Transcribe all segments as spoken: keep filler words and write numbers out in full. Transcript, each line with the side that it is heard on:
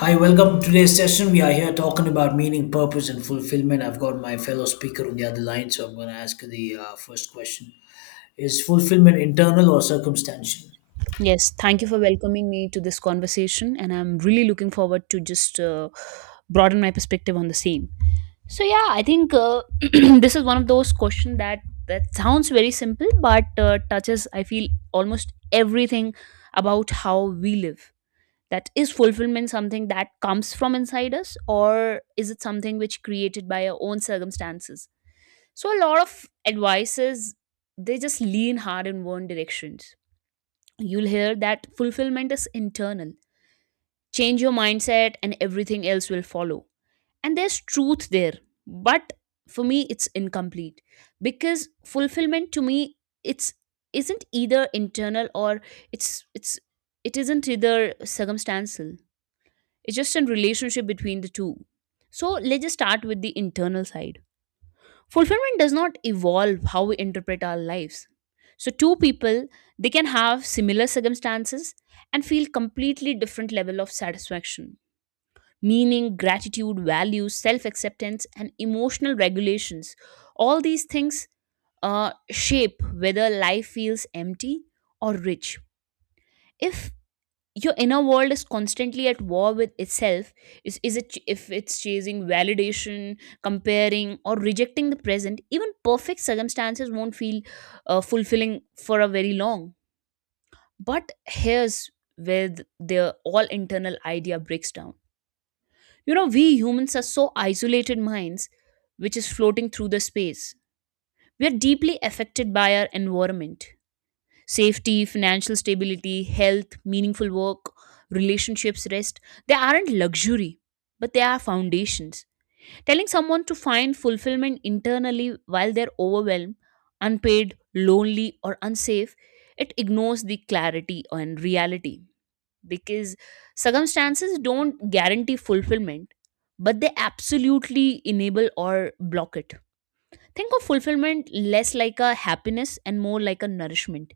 left: Hi, welcome to today's session. We are here talking about meaning, purpose, and fulfillment. I've got my fellow speaker on the other line, so I'm going to ask the uh, first question. Is fulfillment internal or circumstantial?
right: Yes, thank you for welcoming me to this conversation, and I'm really looking forward to just uh, broaden my perspective on the same. So yeah, I think uh, this is one of those questions that that sounds very simple, but uh, touches I feel almost everything about how we live. That is fulfillment something that comes from inside us, or is it something which created by our own circumstances? So a lot of advices they just lean hard in one direction. You'll hear that fulfillment is internal. Change your mindset and everything else will follow. And there's truth there. But for me it's incomplete because fulfillment to me it's isn't either internal or it's it's it isn't either circumstantial. It's just a relationship between the two. So let's just start with the internal side. Fulfillment does not evolve how we interpret our lives. So two people, they can have similar circumstances and feel completely different level of satisfaction, meaning gratitude values self acceptance and emotional regulations. All these things uh, shape whether life feels empty or rich. If your inner world is constantly at war with itself, is, is it if it's chasing validation, comparing or rejecting the present, even perfect circumstances won't feel uh, fulfilling for a very long. But here's where th- the all internal idea breaks down. You know, we humans are so isolated minds, which is floating through the space. We are deeply affected by our environment. Safety, financial stability, health, meaningful work, relationships, rest, they aren't luxury, but they are foundations. Telling someone to find fulfillment internally while they're overwhelmed, unpaid, lonely, or unsafe, it ignores the clarity and reality, because circumstances don't guarantee fulfillment, but they absolutely enable or block it. Think of fulfillment less like a happiness and more like a nourishment.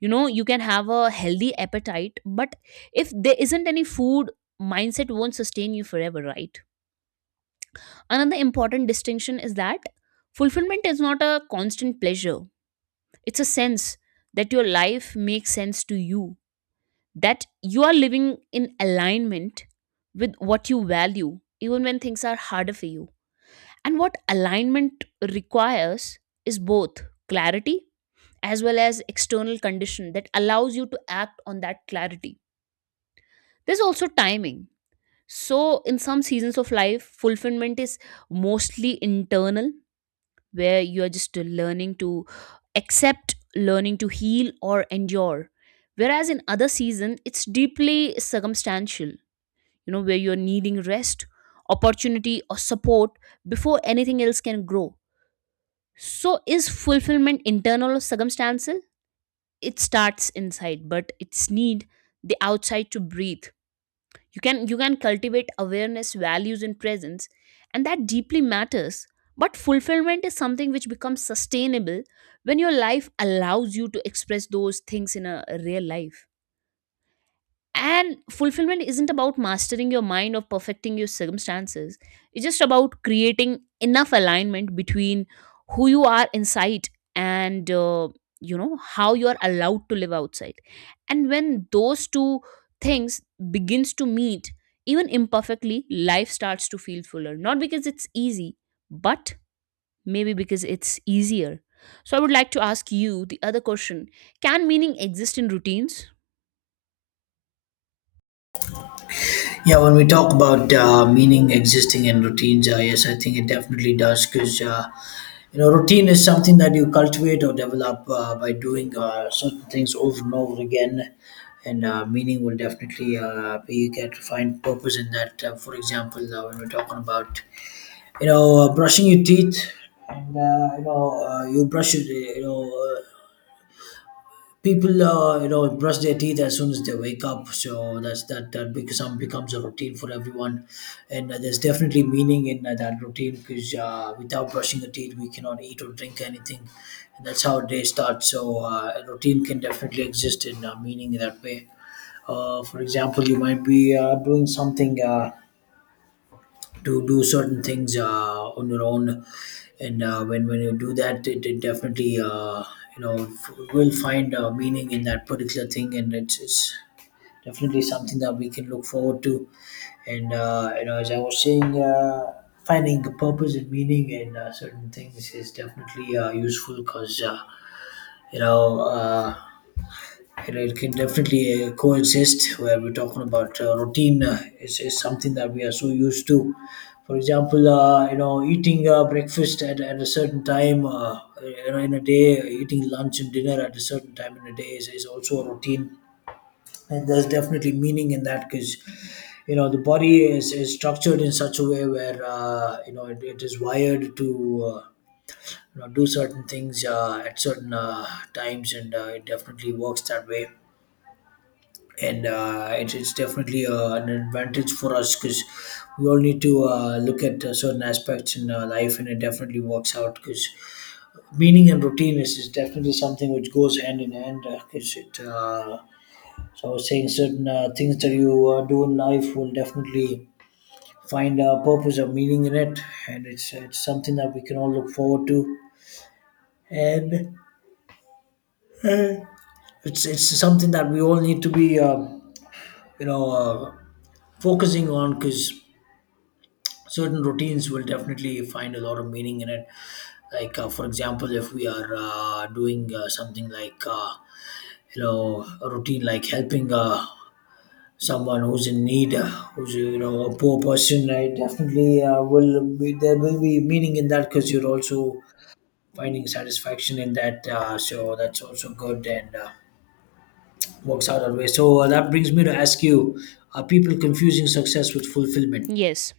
right: You know, you can have a healthy appetite, but if there isn't any food, mindset won't sustain you forever, right? Another important distinction is that fulfillment is not a constant pleasure. It's a sense that your life makes sense to you, that you are living in alignment with what you value, even when things are harder for you. And what alignment requires is both clarity as well as external condition that allows you to act on that clarity. There's also timing. So, in some seasons of life, fulfillment is mostly internal, where you are just learning to accept, learning to heal, or endure. Whereas in other season, it's deeply circumstantial, you know, where you're needing rest, opportunity, or support before anything else can grow. So, is fulfillment internal or circumstantial? It starts inside, but it's need the outside to breathe. You can you can cultivate awareness values and presence, and that deeply matters. But fulfillment is something which becomes sustainable when your life allows you to express those things in a real life. And fulfillment isn't about mastering your mind or perfecting your circumstances. It's just about creating enough alignment between who you are inside and uh, you know, how you are allowed to live outside. And when those two things begins to meet, even imperfectly, life starts to feel fuller. Not because it's easy, but maybe because it's easier. So I would like to ask you the other question: can meaning exist in routines?
left: Yeah, when we talk about uh, meaning existing in routines, uh, yes, I think it definitely does because uh, you know, routine is something that you cultivate or develop uh, by doing uh, certain things over and over again, and uh, meaning will definitely uh, be you get to find purpose in that. Uh, for example, uh, when we're talking about you know uh, brushing your teeth, and uh, you know uh, you brush it, you know, uh, people uh, you know brush their teeth as soon as they wake up, so that's that that becomes becomes a routine for everyone. And uh, there's definitely meaning in uh, that routine because uh, without brushing your teeth we cannot eat or drink anything, and that's how day starts. So uh, a routine can definitely exist in uh, meaning in that way. Uh, for example, you might be uh, doing something uh, to do certain things uh, on your own. And uh, when when you do that, it, it definitely uh, you know f- will find uh, meaning in that particular thing, and it's, it's definitely something that we can look forward to. And uh, you know, as I was saying, uh, finding a purpose and meaning in uh, certain things is definitely uh, useful because uh, you know uh, it, it can definitely uh, coexist where we're talking about uh, routine uh, is, is something that we are so used to. For example, uh, you know, eating uh, breakfast at, at a certain time, uh, you know, in a day, eating lunch and dinner at a certain time in a day is, is also a routine. And there's definitely meaning in that because, you know, the body is, is structured in such a way where, uh, you know, it, it is wired to. Uh, you know, do certain things uh, at certain uh, times. And uh, it definitely works that way, and uh, it's, it's definitely uh, an advantage for us because we all need to uh, look at uh, certain aspects in uh, life, and it definitely works out because meaning and routine is, is definitely something which goes hand in hand because it uh, so I was saying certain uh, things that you uh, do in life will definitely find a purpose or meaning in it, and it's it's something that we can all look forward to. And uh, it's it's something that we all need to be, um you know uh, focusing on, because certain routines will definitely find a lot of meaning in it. Like uh, for example, if we are uh, doing uh, something like uh, you know, a routine like helping uh, someone who's in need, uh, who's, you know, a poor person, right? Definitely uh, will be there will be meaning in that because you're also finding satisfaction in that, uh, so that's also good, and uh, works out that way. So uh, that brings me to ask you, are people confusing success with fulfillment?
right: Yes.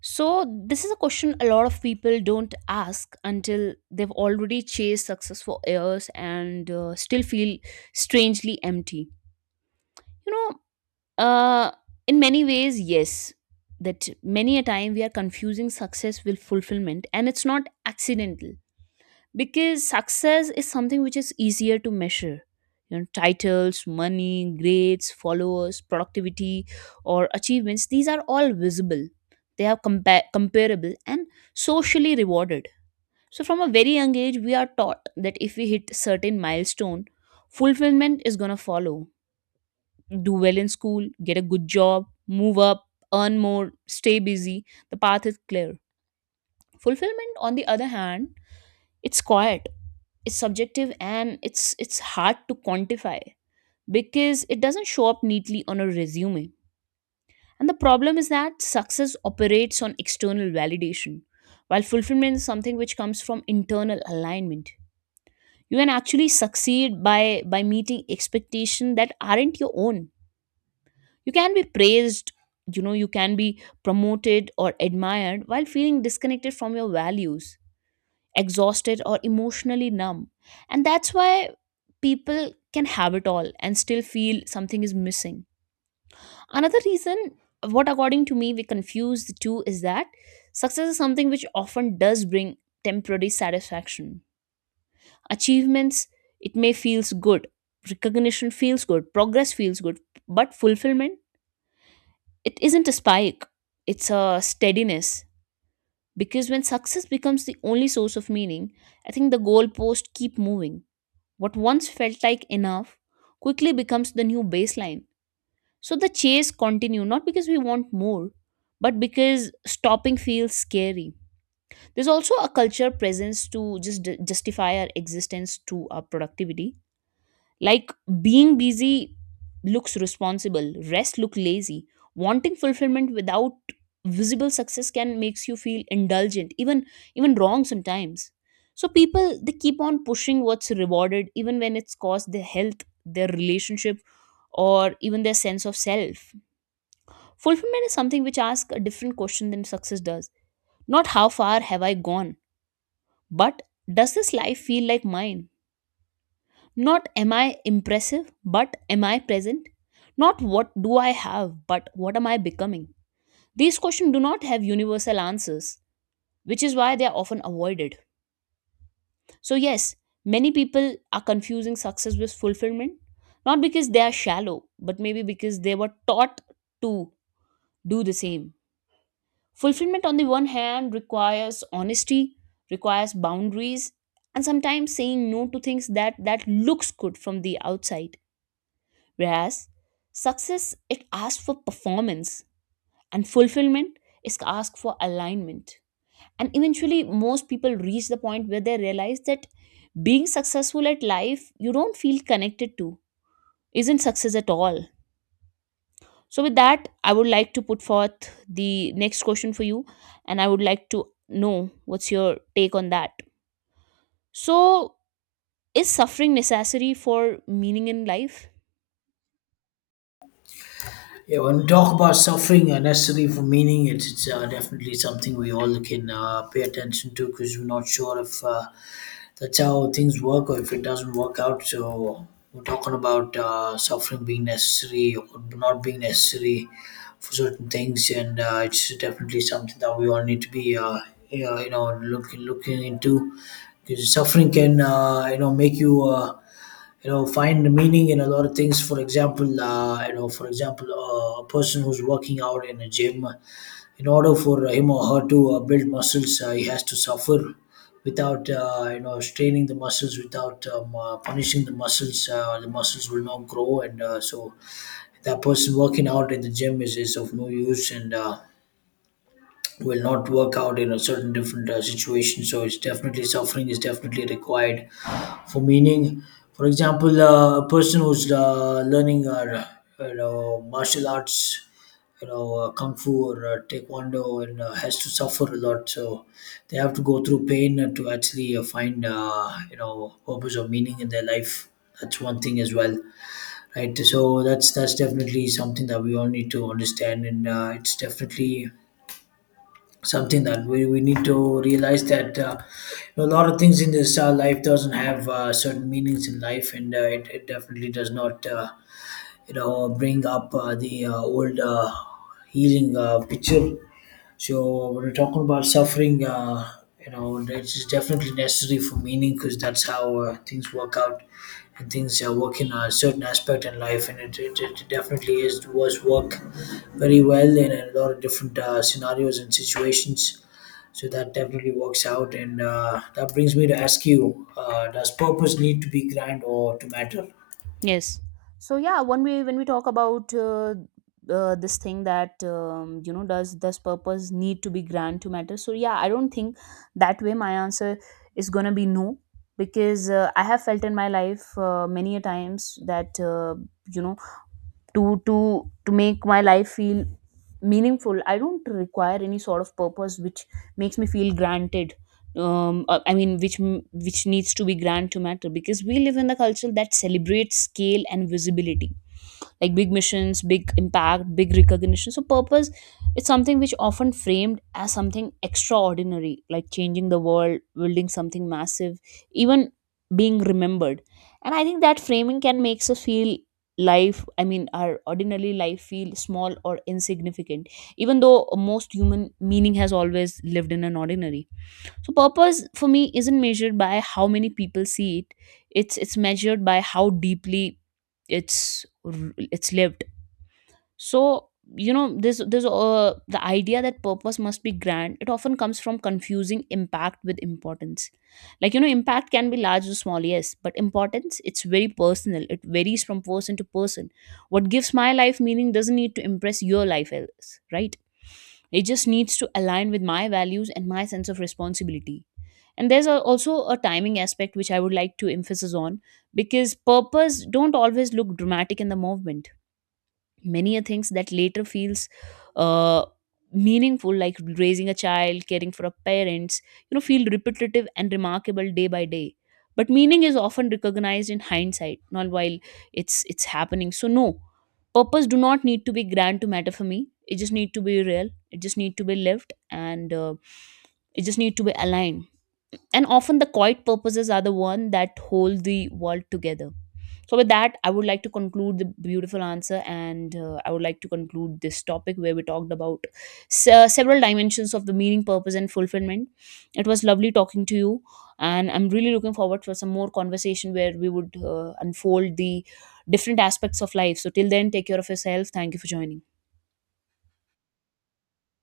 right: So, this is a question a lot of people don't ask until they've already chased success for years and uh, still feel strangely empty. You know, uh, in many ways, yes, that many a time we are confusing success with fulfillment, and it's not accidental because success is something which is easier to measure. You know, titles, money, grades, followers, productivity, or achievements, these are all visible. They are compa- comparable and socially rewarded. So from a very young age we are taught that if we hit certain milestone, fulfillment is going to follow. Do well in school, get a good job, move up, earn more, stay busy, the path is clear. Fulfillment, on the other hand, it's quiet, it's subjective, and it's it's hard to quantify, because it doesn't show up neatly on a resume. And the problem is that success operates on external validation, while fulfillment is something which comes from internal alignment. You can actually succeed by by meeting expectations that aren't your own. You can be praised, you know, you can be promoted or admired while feeling disconnected from your values, exhausted or emotionally numb. And that's why people can have it all and still feel something is missing. Another reason what according to me we confuse the two is that success is something which often does bring temporary satisfaction. Achievements, it may feels good, recognition feels good, progress feels good. But fulfillment, it isn't a spike, it's a steadiness. Because when success becomes the only source of meaning, I think the goalposts keep moving. What once felt like enough quickly becomes the new baseline. So the chase continue not because we want more, but because stopping feels scary. There's also a culture presence to just justify our existence to our productivity. Like being busy looks responsible, rest look lazy. Wanting fulfillment without visible success can makes you feel indulgent, even even wrong sometimes. So people, they keep on pushing what's rewarded even when it's cost their health, their relationship, or even their sense of self. Fulfillment is something which asks a different question than success does. Not how far have I gone, but does this life feel like mine? Not am I impressive, but am I present? Not what do I have, but what am I becoming? These questions do not have universal answers, which is why they are often avoided. So, yes, many people are confusing success with fulfillment, not because they are shallow, but maybe because they were taught to do the same. Fulfillment, on the one hand, requires honesty, requires boundaries, and sometimes saying no to things that, that looks good from the outside. Whereas success, it asks for performance, and fulfillment is asked for alignment. And eventually, most people reach the point where they realize that being successful at life, you don't feel connected to, isn't success at all. So, with that, I would like to put forth the next question for you, and I would like to know what's your take on that. So, is suffering necessary for meaning in life?
left: Yeah, when we talk about suffering uh, necessary for meaning, it's, it's uh, definitely something we all can uh, pay attention to, because we're not sure if uh, that's how things work or if it doesn't work out. So we're talking about uh, suffering being necessary or not being necessary for certain things, and uh, it's definitely something that we all need to be, uh, you know, you know, looking looking into, because suffering can, uh, you know, make you. Uh, you know, find meaning in a lot of things. For example, uh, you know, for example, uh, a person who's working out in a gym, in order for him or her to uh, build muscles, uh, he has to suffer. Without uh, you know, straining the muscles, without um, uh, punishing the muscles, uh, the muscles will not grow, and uh, so that person working out in the gym is, is of no use, and uh, will not work out in a certain different uh, situation. So it's definitely, suffering is definitely required for meaning. For example, uh, a person who's uh, learning uh, you know, martial arts, you know, uh, kung fu or uh, taekwondo, and uh, has to suffer a lot, so they have to go through pain to actually uh, find uh, you know, purpose or meaning in their life. That's one thing as well, right? So that's that's definitely something that we all need to understand, and uh, it's definitely something that we, we need to realize that uh, you know, a lot of things in this uh, life doesn't have uh, certain meanings in life. And uh, it, it definitely does not uh, you know, bring up uh, the uh, old uh, healing uh, picture. So when we're talking about suffering, uh, you know, it's definitely necessary for meaning because that's how uh, things work out, and things uh, work in a certain aspect in life, and it, it, it definitely is, was work very well in a lot of different uh, scenarios and situations. So that definitely works out, and uh, that brings me to ask you, uh, does purpose need to be grand or to matter?
right: Yes. So yeah, when we when we talk about uh, uh, this thing that um, you know, does does purpose need to be grand to matter? So yeah, I don't think that way. My answer is gonna be no, because uh, I have felt in my life uh, many a times that uh, you know, to to to make my life feel meaningful, I don't require any sort of purpose which makes me feel granted. um uh, I mean, which m- which needs to be grand to matter, because we live in a culture that celebrates scale and visibility, like big missions, big impact, big recognition. So purpose, it's something which often framed as something extraordinary, like changing the world, building something massive, even being remembered. And I think that framing can makes us feel life, I mean, our ordinary life feel small or insignificant, even though most human meaning has always lived in an ordinary. So purpose for me isn't measured by how many people see it. It's it's measured by how deeply it's r- it's lived. So you know, this this uh, the idea that purpose must be grand, it often comes from confusing impact with importance. Like, you know, impact can be large or small, yes, but importance, it's very personal, it varies from person to person. What gives my life meaning doesn't need to impress your life else, right? It just needs to align with my values and my sense of responsibility. And there's a, also a timing aspect which I would like to emphasize on, because purpose don't always look dramatic in the movement. Many are things that later feels uh, meaningful, like raising a child, caring for a parents, you know, feel repetitive and remarkable day by day. But meaning is often recognized in hindsight, not while it's it's happening. So no, purpose do not need to be grand to matter for me. It just need to be real, it just need to be lived, and uh, it just need to be aligned. And often the quiet purposes are the one that hold the world together. So with that, I would like to conclude the beautiful answer, and uh, I would like to conclude this topic where we talked about se- several dimensions of the meaning, purpose and fulfillment. It was lovely talking to you, and I'm really looking forward for some more conversation where we would uh, unfold the different aspects of life. So till then, take care of yourself. Thank you for joining.